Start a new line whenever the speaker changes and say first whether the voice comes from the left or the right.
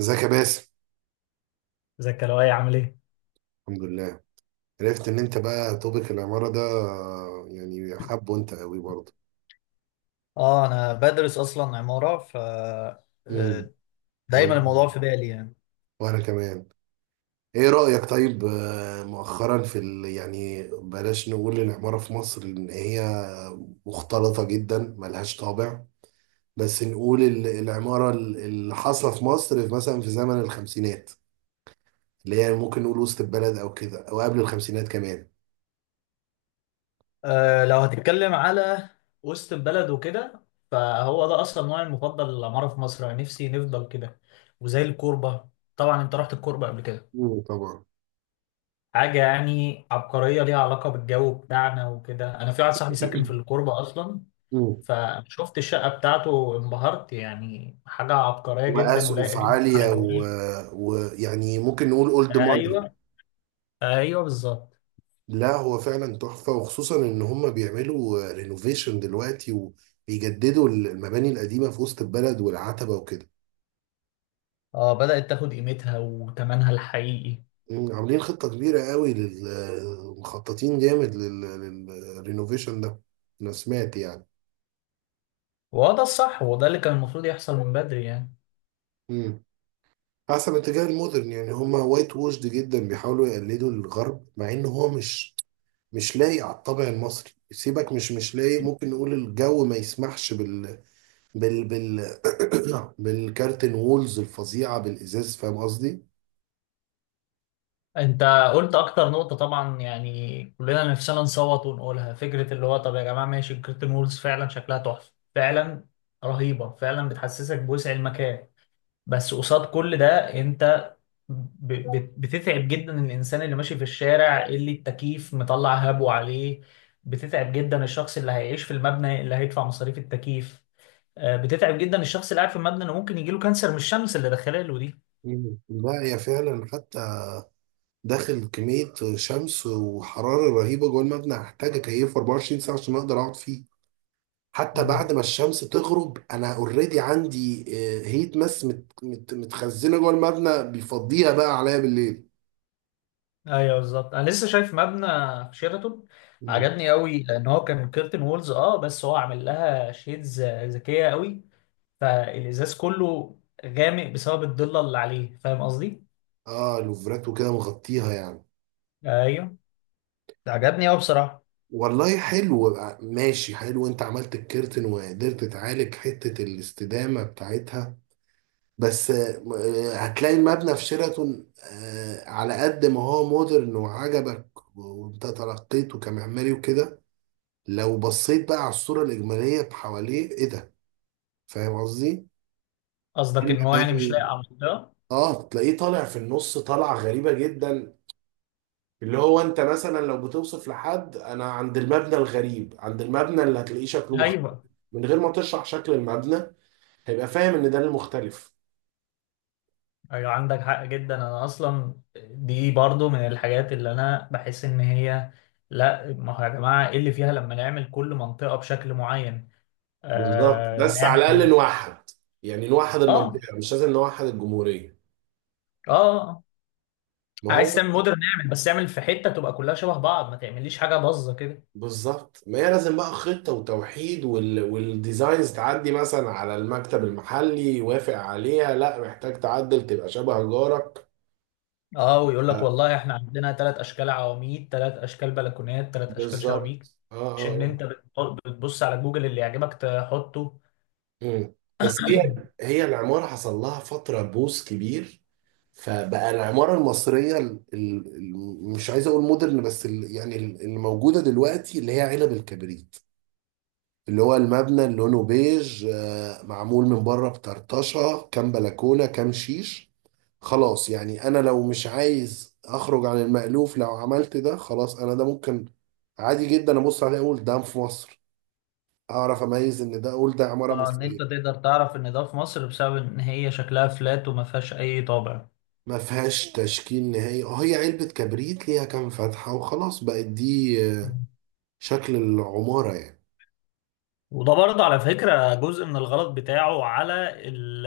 right: ازيك يا باسم؟
left: ازيك يا لؤي، عامل ايه؟
right: الحمد لله. عرفت ان انت بقى توبيك العمارة ده، يعني حابه انت قوي برضه.
left: اه، انا بدرس اصلا عمارة، ف
right: امم
left: آه، دايما الموضوع
right: وانا
left: في بالي يعني.
right: وانا كمان. ايه رأيك طيب، مؤخرا في يعني بلاش نقول العمارة في مصر ان هي مختلطة جدا ملهاش طابع، بس نقول العمارة اللي حاصلة في مصر في مثلا في زمن الخمسينات، اللي هي ممكن نقول وسط البلد او كده او قبل الخمسينات كمان.
left: لو هتتكلم على وسط البلد وكده، فهو ده اصلا نوعي المفضل للعمارة في مصر، يعني نفسي نفضل كده. وزي الكوربة، طبعا انت رحت الكوربة قبل كده.
right: طبعا.
left: حاجة يعني عبقرية، ليها علاقة بالجو بتاعنا وكده. انا في واحد صاحبي ساكن في الكوربة اصلا،
right: امم
left: فشفت الشقة بتاعته انبهرت. يعني حاجة عبقرية جدا ولايقة
right: واسقف
left: جدا
right: عاليه،
left: على
right: ويعني
left: جونا.
right: و... ويعني ممكن نقول اولد ماني.
left: ايوه، ايوه بالظبط.
right: لا، هو فعلا تحفه، وخصوصا ان هم بيعملوا رينوفيشن دلوقتي وبيجددوا المباني القديمه في وسط البلد والعتبه وكده.
left: اه، بدأت تاخد قيمتها وتمنها الحقيقي.
right: عاملين خطه كبيره قوي مخططين جامد للرينوفيشن ده. انا سمعت يعني.
left: وده الصح، وده اللي كان المفروض يحصل من بدري يعني.
right: مم. حسب اتجاه المودرن، يعني هم وايت ووشد جدا بيحاولوا يقلدوا الغرب، مع ان هو مش لايق على الطابع المصري. سيبك، مش لايق. ممكن نقول الجو ما يسمحش بال بال بال بالكارتن وولز الفظيعة بالإزاز. فاهم قصدي؟
left: انت قلت اكتر نقطة، طبعا يعني كلنا نفسنا نصوت ونقولها، فكرة اللي هو طب يا جماعة ماشي، الكرتون وولز فعلا شكلها تحفة، فعلا رهيبة فعلا، بتحسسك بوسع المكان. بس قصاد كل ده، انت بتتعب جدا الانسان اللي ماشي في الشارع اللي التكييف مطلع هبو عليه. بتتعب جدا الشخص اللي هيعيش في المبنى اللي هيدفع مصاريف التكييف. بتتعب جدا الشخص اللي قاعد في المبنى انه ممكن يجيله كانسر من الشمس اللي داخله له دي.
right: مم. لا، هي فعلا، حتى داخل كمية شمس وحرارة رهيبة جوه المبنى، هحتاج أكيفه 24 ساعة عشان أقدر أقعد فيه. حتى
left: مم.
right: بعد ما الشمس تغرب، أنا أوريدي عندي هيت ماس مت مت متخزنة جوه المبنى، بيفضيها بقى عليا بالليل.
left: ايوه بالظبط، انا لسه شايف مبنى في شيراتون
right: مم.
left: عجبني قوي، لان هو كان كيرتن وولز، بس هو عامل لها شيدز ذكيه قوي. فالازاز كله غامق بسبب الضله اللي عليه، فاهم قصدي؟
right: آه، لوفرات وكده مغطيها يعني.
left: ايوه، ده عجبني قوي بصراحه.
right: والله حلو، ماشي حلو، انت عملت الكيرتن وقدرت تعالج حتة الاستدامة بتاعتها. بس هتلاقي المبنى في شيراتون، على قد ما هو مودرن وعجبك وانت ترقيته كمعماري وكده، لو بصيت بقى على الصورة الإجمالية حواليه، ايه ده؟ فاهم قصدي؟
left: قصدك ان هو يعني مش لاقي
right: المباني.
left: على المنطقه.
right: اه، تلاقيه طالع في النص، طالعة غريبة جدا، اللي هو انت مثلا لو بتوصف لحد: انا عند المبنى الغريب، عند المبنى اللي هتلاقيه شكله مختلف،
left: ايوه،
right: من غير ما تشرح شكل المبنى هيبقى فاهم ان ده المختلف.
left: ايوه، عندك حق جدا. انا اصلا دي برضو من الحاجات اللي انا بحس ان هي، لا ما هو يا جماعه ايه اللي فيها لما نعمل كل منطقه بشكل معين.
right: بالظبط،
left: آه
right: بس على الاقل
left: نعمل
right: نوحد، يعني نوحد
left: اه
right: المنطقه، مش لازم نوحد الجمهوريه.
left: اه آه.
right: ما هو.
left: عايز تعمل مودرن نعمل، بس اعمل في حته تبقى كلها شبه بعض، ما تعمليش حاجه باظه كده.
right: بالظبط، ما هي لازم بقى خطه وتوحيد، والديزاينز تعدي مثلا على المكتب المحلي، يوافق عليها، لا، محتاج تعدل تبقى شبه جارك.
left: اه، ويقول لك والله احنا عندنا ثلاث اشكال عواميد، ثلاث اشكال بلكونات، ثلاث اشكال شبابيك.
right: بالظبط، اه، اه،
left: مش ان انت بتبص على جوجل اللي يعجبك تحطه.
right: مم. بس هي العمارة حصل لها فترة بوس كبير. فبقى العمارة المصرية مش عايز أقول مودرن، بس يعني اللي موجودة دلوقتي، اللي هي علب الكبريت، اللي هو المبنى اللي لونه بيج، معمول من بره بطرطشة كام بلكونة كام شيش. خلاص، يعني أنا لو مش عايز أخرج عن المألوف، لو عملت ده، خلاص، أنا ده ممكن عادي جدا أبص عليه أقول ده في مصر، أعرف أميز إن ده، أقول ده عمارة
left: اه، ان انت
right: مصرية.
left: تقدر تعرف ان ده في مصر بسبب ان هي شكلها فلات وما فيهاش اي طابع.
right: ما فيهاش تشكيل نهائي، اه، هي علبة كبريت ليها كام فتحة وخلاص، بقت دي
left: مم.
right: شكل العمارة يعني.
left: وده برضه على فكرة جزء من الغلط بتاعه على ال-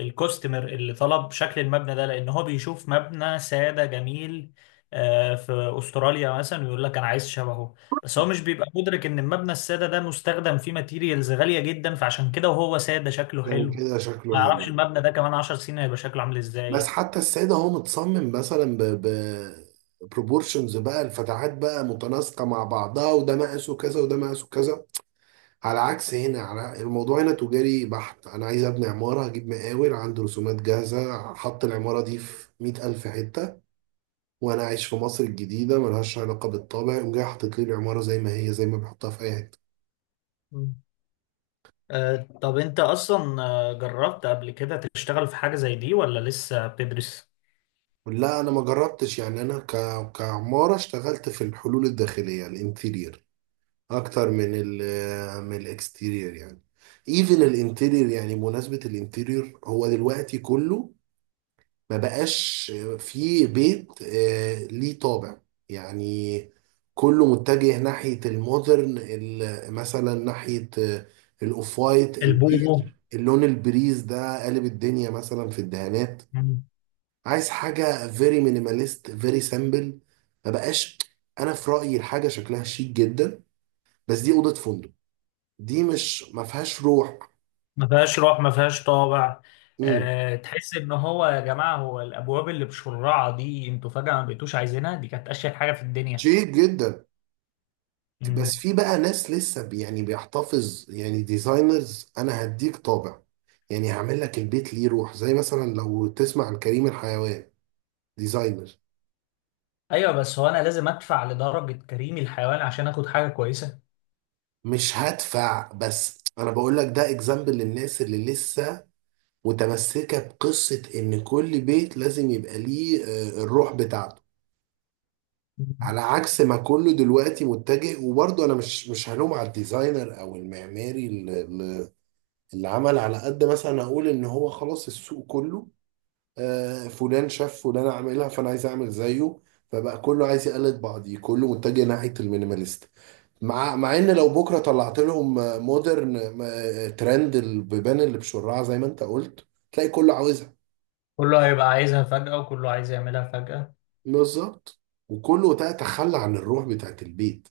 left: الكوستمر اللي طلب شكل المبنى ده، لأن هو بيشوف مبنى سادة جميل في أستراليا مثلا، ويقول لك أنا عايز شبهه. بس هو مش بيبقى مدرك إن المبنى السادة ده مستخدم فيه ماتيريالز غالية جدا، فعشان كده وهو سادة شكله
right: عشان
left: حلو.
right: كده
left: ما
right: شكله حلو
left: يعرفش
right: يعني.
left: المبنى ده كمان 10 سنين هيبقى شكله عامل
right: بس
left: إزاي.
right: حتى السيدة هو متصمم مثلا ب بروبورشنز، بقى الفتحات بقى متناسقة مع بعضها، وده مقاسه كذا وده مقاسه كذا، على عكس هنا. على الموضوع هنا تجاري بحت، أنا عايز أبني عمارة، هجيب مقاول عنده رسومات جاهزة، حط العمارة دي في 100,000 حتة، وانا عايش في مصر الجديده ملهاش علاقه بالطابع، يقوم جاي حاطط لي العماره زي ما هي، زي ما بيحطها في اي حته.
left: طب انت اصلا جربت قبل كده تشتغل في حاجة زي دي ولا لسه بتدرس؟
right: لا، انا ما جربتش يعني، انا كعماره اشتغلت في الحلول الداخليه الانتيرير اكتر من من الاكستيرير يعني. ايفن الانتيرير، يعني بمناسبه الانتيرير، هو دلوقتي كله ما بقاش في بيت ليه طابع يعني، كله متجه ناحية المودرن مثلا ناحية الأوف وايت البيج.
left: البومو.
right: اللون البريز ده قالب الدنيا مثلا في الدهانات.
left: مم.
right: عايز حاجة فيري مينيماليست فيري سامبل، ما بقاش. أنا في رأيي الحاجة شكلها شيك جدا، بس دي أوضة فندق، دي مش، ما فيهاش روح.
left: ما فيهاش روح، ما فيهاش طابع.
right: امم
left: أه، تحس ان هو يا جماعة هو الابواب اللي بشرعة دي انتوا فجأة ما بقيتوش عايزينها، دي كانت اشهر حاجة في الدنيا.
right: شيك جدا. بس
left: مم.
right: في بقى ناس لسه يعني بيحتفظ، يعني ديزاينرز، انا هديك طابع، يعني هعمل لك البيت ليه روح، زي مثلا لو تسمع عن كريم الحيوان ديزاينر.
left: ايوه بس هو انا لازم ادفع لدرجة كريم الحيوان عشان اخد حاجة كويسة؟
right: مش هدفع، بس انا بقول لك ده اكزامبل للناس اللي لسه متمسكة بقصة ان كل بيت لازم يبقى ليه الروح بتاعته.
left: مم.
right: على عكس ما كله دلوقتي متجه، وبرضه انا مش هلوم على الديزاينر او المعماري اللي عمل على قد، مثلا اقول ان هو خلاص السوق كله، فلان شاف فلان عاملها فانا عايز اعمل زيه. فبقى كله عايز يقلد بعضيه، كله متجه ناحيه المينيماليست، مع ان لو بكره طلعت لهم مودرن، ترند البيبان اللي بشرعه، زي ما انت قلت، تلاقي كله عاوزها.
left: كله هيبقى عايزها فجأة، وكله عايز يعملها فجأة.
right: بالظبط، وكله ده تخلى عن الروح بتاعت البيت.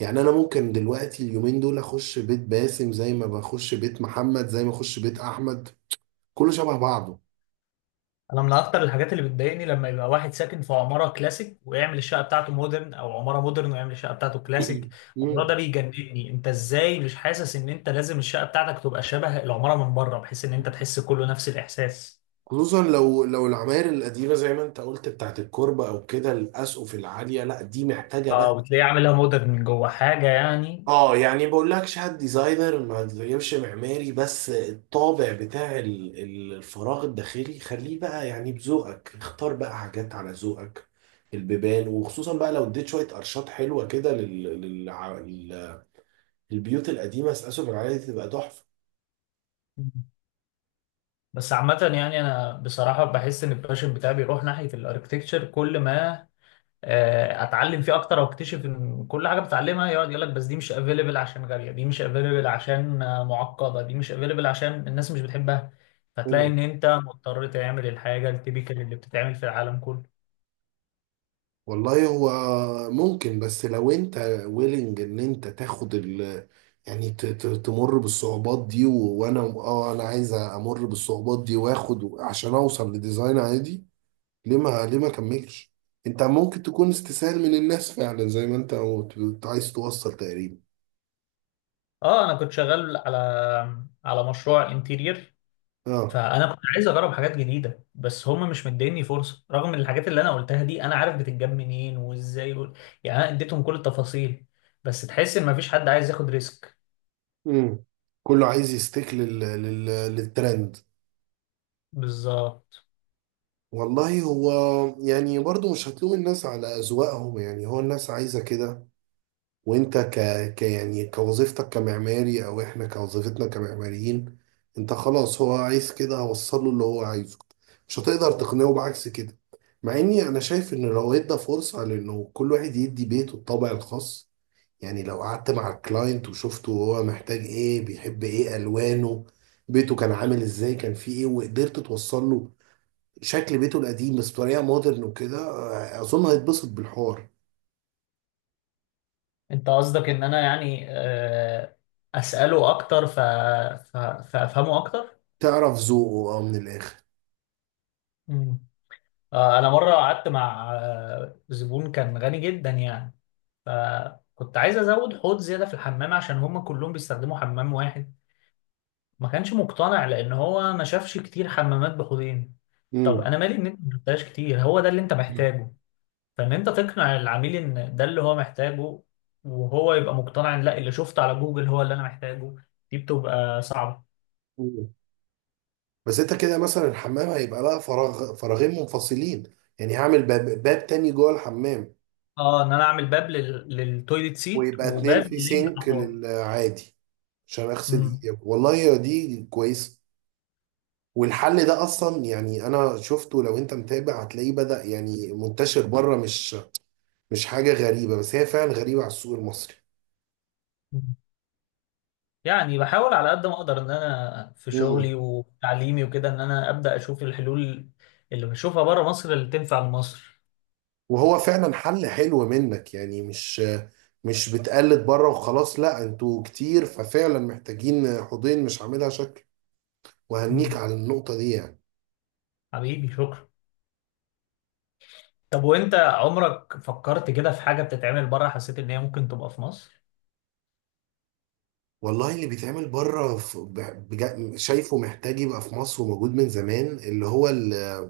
right: يعني انا ممكن دلوقتي اليومين دول اخش بيت باسم زي ما بخش بيت محمد، زي ما اخش بيت احمد، كله شبه بعضه.
left: انا من اكتر الحاجات اللي بتضايقني لما يبقى واحد ساكن في عماره كلاسيك ويعمل الشقه بتاعته مودرن، او عماره مودرن ويعمل الشقه بتاعته كلاسيك. الموضوع
right: مم.
left: ده بيجنني، انت ازاي مش حاسس ان انت لازم الشقه بتاعتك تبقى شبه العماره من بره، بحيث ان انت تحس كله نفس الاحساس.
right: خصوصا لو العماير القديمه، زي ما انت قلت، بتاعت الكوربه او كده، الاسقف العاليه، لا دي محتاجه
left: اه،
right: بقى.
left: وتلاقيه عاملها مودرن من جوه حاجه يعني.
right: اه، يعني بقول لكش: هات ديزاينر، ما تغيرش معماري، بس الطابع بتاع الفراغ الداخلي خليه بقى، يعني بذوقك اختار بقى حاجات على ذوقك، البيبان، وخصوصا بقى لو اديت شويه قرشات حلوه كده للبيوت القديمه، اسقف العاليه دي تبقى تحفه.
left: بس عامه يعني انا بصراحه بحس ان الباشن بتاعي بيروح ناحيه الاركتكتشر، كل ما اتعلم فيه اكتر واكتشف ان كل حاجه بتعلمها يقعد يقول لك بس دي مش افيلبل عشان غاليه، دي مش افيلبل عشان معقده، دي مش افيلبل عشان الناس مش بتحبها. فتلاقي ان انت مضطر تعمل الحاجه التيبيكال اللي بتتعمل في العالم كله.
right: والله هو ممكن، بس لو انت ويلنج ان انت تاخد يعني تمر بالصعوبات دي، و- وانا اه انا عايز امر بالصعوبات دي، واخد عشان اوصل لديزاين عادي. ليه ما، اكملش. انت ممكن تكون استسهال من الناس، فعلا زي ما انت قلت، كنت عايز توصل تقريبا.
left: اه، انا كنت شغال على مشروع انتيرير.
right: اه.
left: فانا كنت عايز اجرب حاجات جديده، بس هم مش مديني فرصه، رغم ان الحاجات اللي انا قلتها دي انا عارف بتتجاب منين وازاي يعني انا اديتهم كل التفاصيل. بس تحس ان مفيش حد عايز ياخد ريسك.
right: امم. كله عايز يستيك للترند.
left: بالظبط.
right: والله هو، يعني، برضو مش هتلوم الناس على اذواقهم، يعني هو الناس عايزة كده. وانت ك... ك يعني كوظيفتك كمعماري، او احنا كوظيفتنا كمعماريين، انت خلاص، هو عايز كده، هوصله اللي هو عايزه، مش هتقدر تقنعه بعكس كده. مع اني انا شايف ان لو ادى فرصة لانه كل واحد يدي بيته الطابع الخاص، يعني لو قعدت مع الكلاينت وشفته، هو محتاج ايه، بيحب ايه، الوانه، بيته كان عامل ازاي، كان فيه ايه، وقدرت توصل له شكل بيته القديم بس بطريقة مودرن وكده، اظن هيتبسط بالحوار.
left: انت قصدك ان انا يعني اساله اكتر فافهمه اكتر.
right: تعرف ذوقه، اه، من الاخر.
left: مم. انا مره قعدت مع زبون كان غني جدا يعني. فكنت عايز ازود حوض زياده في الحمام عشان هم كلهم بيستخدموا حمام واحد. ما كانش مقتنع لان هو ما شافش كتير حمامات بحوضين. طب
right: مم.
left: انا مالي ان انت ما شفتهاش كتير، هو ده اللي انت محتاجه. فان انت تقنع العميل ان ده اللي هو محتاجه، وهو يبقى مقتنع ان لا، اللي شفته على جوجل هو اللي انا محتاجه. دي بتبقى صعبه.
right: مم. بس انت كده مثلا الحمام هيبقى لها فراغ، فراغين منفصلين، يعني هعمل باب، باب تاني جوه الحمام.
left: اه، ان انا اعمل باب للتويليت سيت،
right: ويبقى اتنين
left: وباب
right: في سينك
left: للاحواض.
right: للعادي، عشان اغسل
left: امم.
right: ايدي، والله يا دي كويسه. والحل ده اصلا، يعني انا شفته، لو انت متابع هتلاقيه بدأ يعني منتشر بره، مش حاجه غريبه، بس هي فعلا غريبه على السوق المصري.
left: يعني بحاول على قد ما اقدر ان انا في
right: مم.
left: شغلي وتعليمي وكده ان انا ابدا اشوف الحلول اللي بشوفها بره مصر اللي تنفع لمصر.
right: وهو فعلا حل حلو منك، يعني مش بتقلد بره وخلاص، لا، انتوا كتير، ففعلا محتاجين حوضين مش عاملها شكل، وهنيك
left: مم.
right: على النقطة دي يعني.
left: حبيبي شكرا. طب وانت عمرك فكرت كده في حاجه بتتعمل بره حسيت ان هي ممكن تبقى في مصر؟
right: والله اللي بيتعمل بره شايفه محتاج يبقى في مصر، وموجود من زمان، اللي هو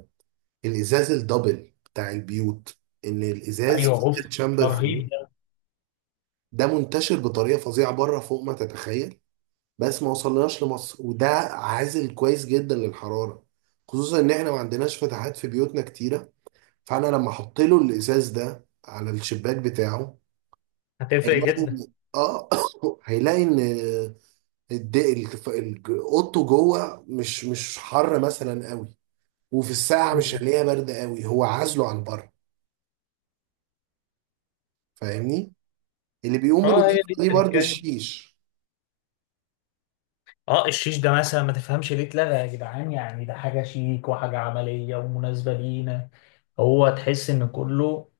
right: الإزاز الدبل بتاع البيوت، إن
left: ايوه،
right: الإزاز في
left: اوف. ده
right: تشامبر في النص.
left: رهيب ده.
right: ده منتشر بطريقة فظيعة بره، فوق ما تتخيل، بس ما وصلناش لمصر، وده عازل كويس جدا للحرارة، خصوصا إن إحنا ما عندناش فتحات في بيوتنا كتيرة. فأنا لما أحط له الإزاز ده على الشباك بتاعه
left: هتفرق
right: هيلاقي
left: جدا.
right: آه هيلاقي إن اوضته جوه مش حر مثلا قوي، وفي الساعه مش
left: مم.
right: هنلاقيها بارده قوي، هو عازله عن بره، فاهمني. اللي بيقوم
left: اه، هي
right: بالوظيفه
left: دي
right: دي برضو
left: التركايه.
right: الشيش.
left: اه، الشيش ده مثلا ما تفهمش ليه اتلغى يا جدعان، يعني ده حاجة شيك وحاجة عملية ومناسبة لينا. هو تحس ان كله،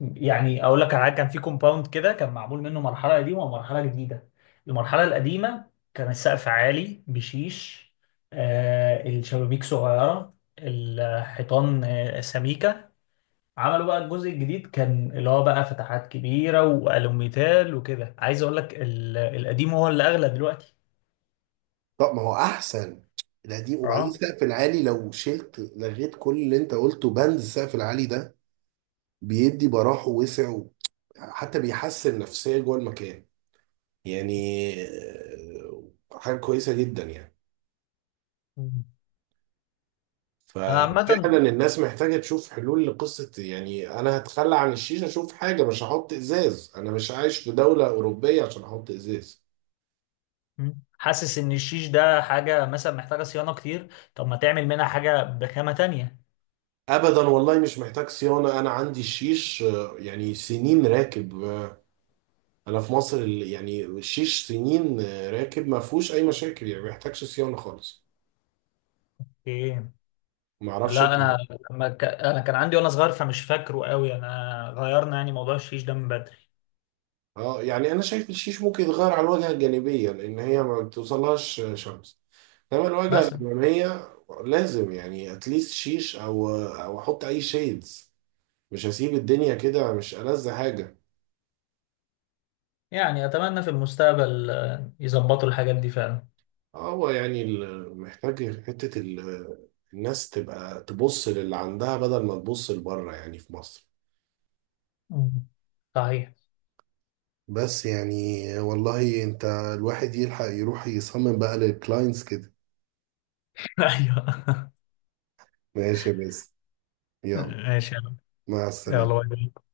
left: يعني اقول لك على حاجة، كان في كومباوند كده كان معمول منه مرحلة قديمة ومرحلة جديدة. المرحلة القديمة كان السقف عالي بشيش، الشبابيك صغيرة، الحيطان سميكة. عملوا بقى الجزء الجديد كان اللي هو بقى فتحات كبيرة والوميتال وكده. عايز اقول لك القديم هو اللي اغلى دلوقتي.
right: طب ما هو احسن القديم، وبعدين
left: اه
right: السقف العالي، لو شلت، لغيت كل اللي انت قلته، بند السقف العالي ده بيدي براح ووسع حتى بيحسن نفسيا جوه المكان، يعني آه، حاجه كويسه جدا يعني.
left: انا
right: ففعلا
left: عامه
right: الناس محتاجة تشوف حلول لقصة يعني أنا هتخلى عن الشيشة، أشوف حاجة، مش هحط إزاز، أنا مش عايش في دولة أوروبية عشان أحط إزاز.
left: حاسس ان الشيش ده حاجه مثلا محتاجه صيانه كتير. طب ما تعمل منها حاجه بخامه تانية؟
right: أبدا، والله مش محتاج صيانة، أنا عندي الشيش، يعني سنين راكب، أنا في مصر، يعني الشيش سنين راكب، ما فيهوش أي مشاكل، يعني ما يحتاجش صيانة خالص.
left: ايه.
right: ما أعرفش
left: لا
right: أنت.
left: انا، انا كان عندي وانا صغير فمش فاكره قوي. انا غيرنا يعني موضوع الشيش ده من بدري
right: أه، يعني أنا شايف الشيش ممكن يتغير على الواجهة الجانبية، لأن هي ما بتوصلهاش شمس، تعمل وجهة
left: مثلا.
right: الأمامية لازم يعني اتليست شيش، أو أحط أي شيدز، مش هسيب الدنيا كده، مش ألذ حاجة.
left: يعني اتمنى في المستقبل يظبطوا الحاجات دي فعلا.
right: هو يعني محتاج حتة الناس تبقى تبص للي عندها بدل ما تبص لبره، يعني في مصر.
left: مم. صحيح.
right: بس يعني، والله، انت الواحد يلحق يروح يصمم بقى للكلاينتس كده.
left: ايوه.
right: ماشي، بس، يلا.
left: ماشي يلا.
right: مع
left: يلا باي
right: السلامة.
left: باي.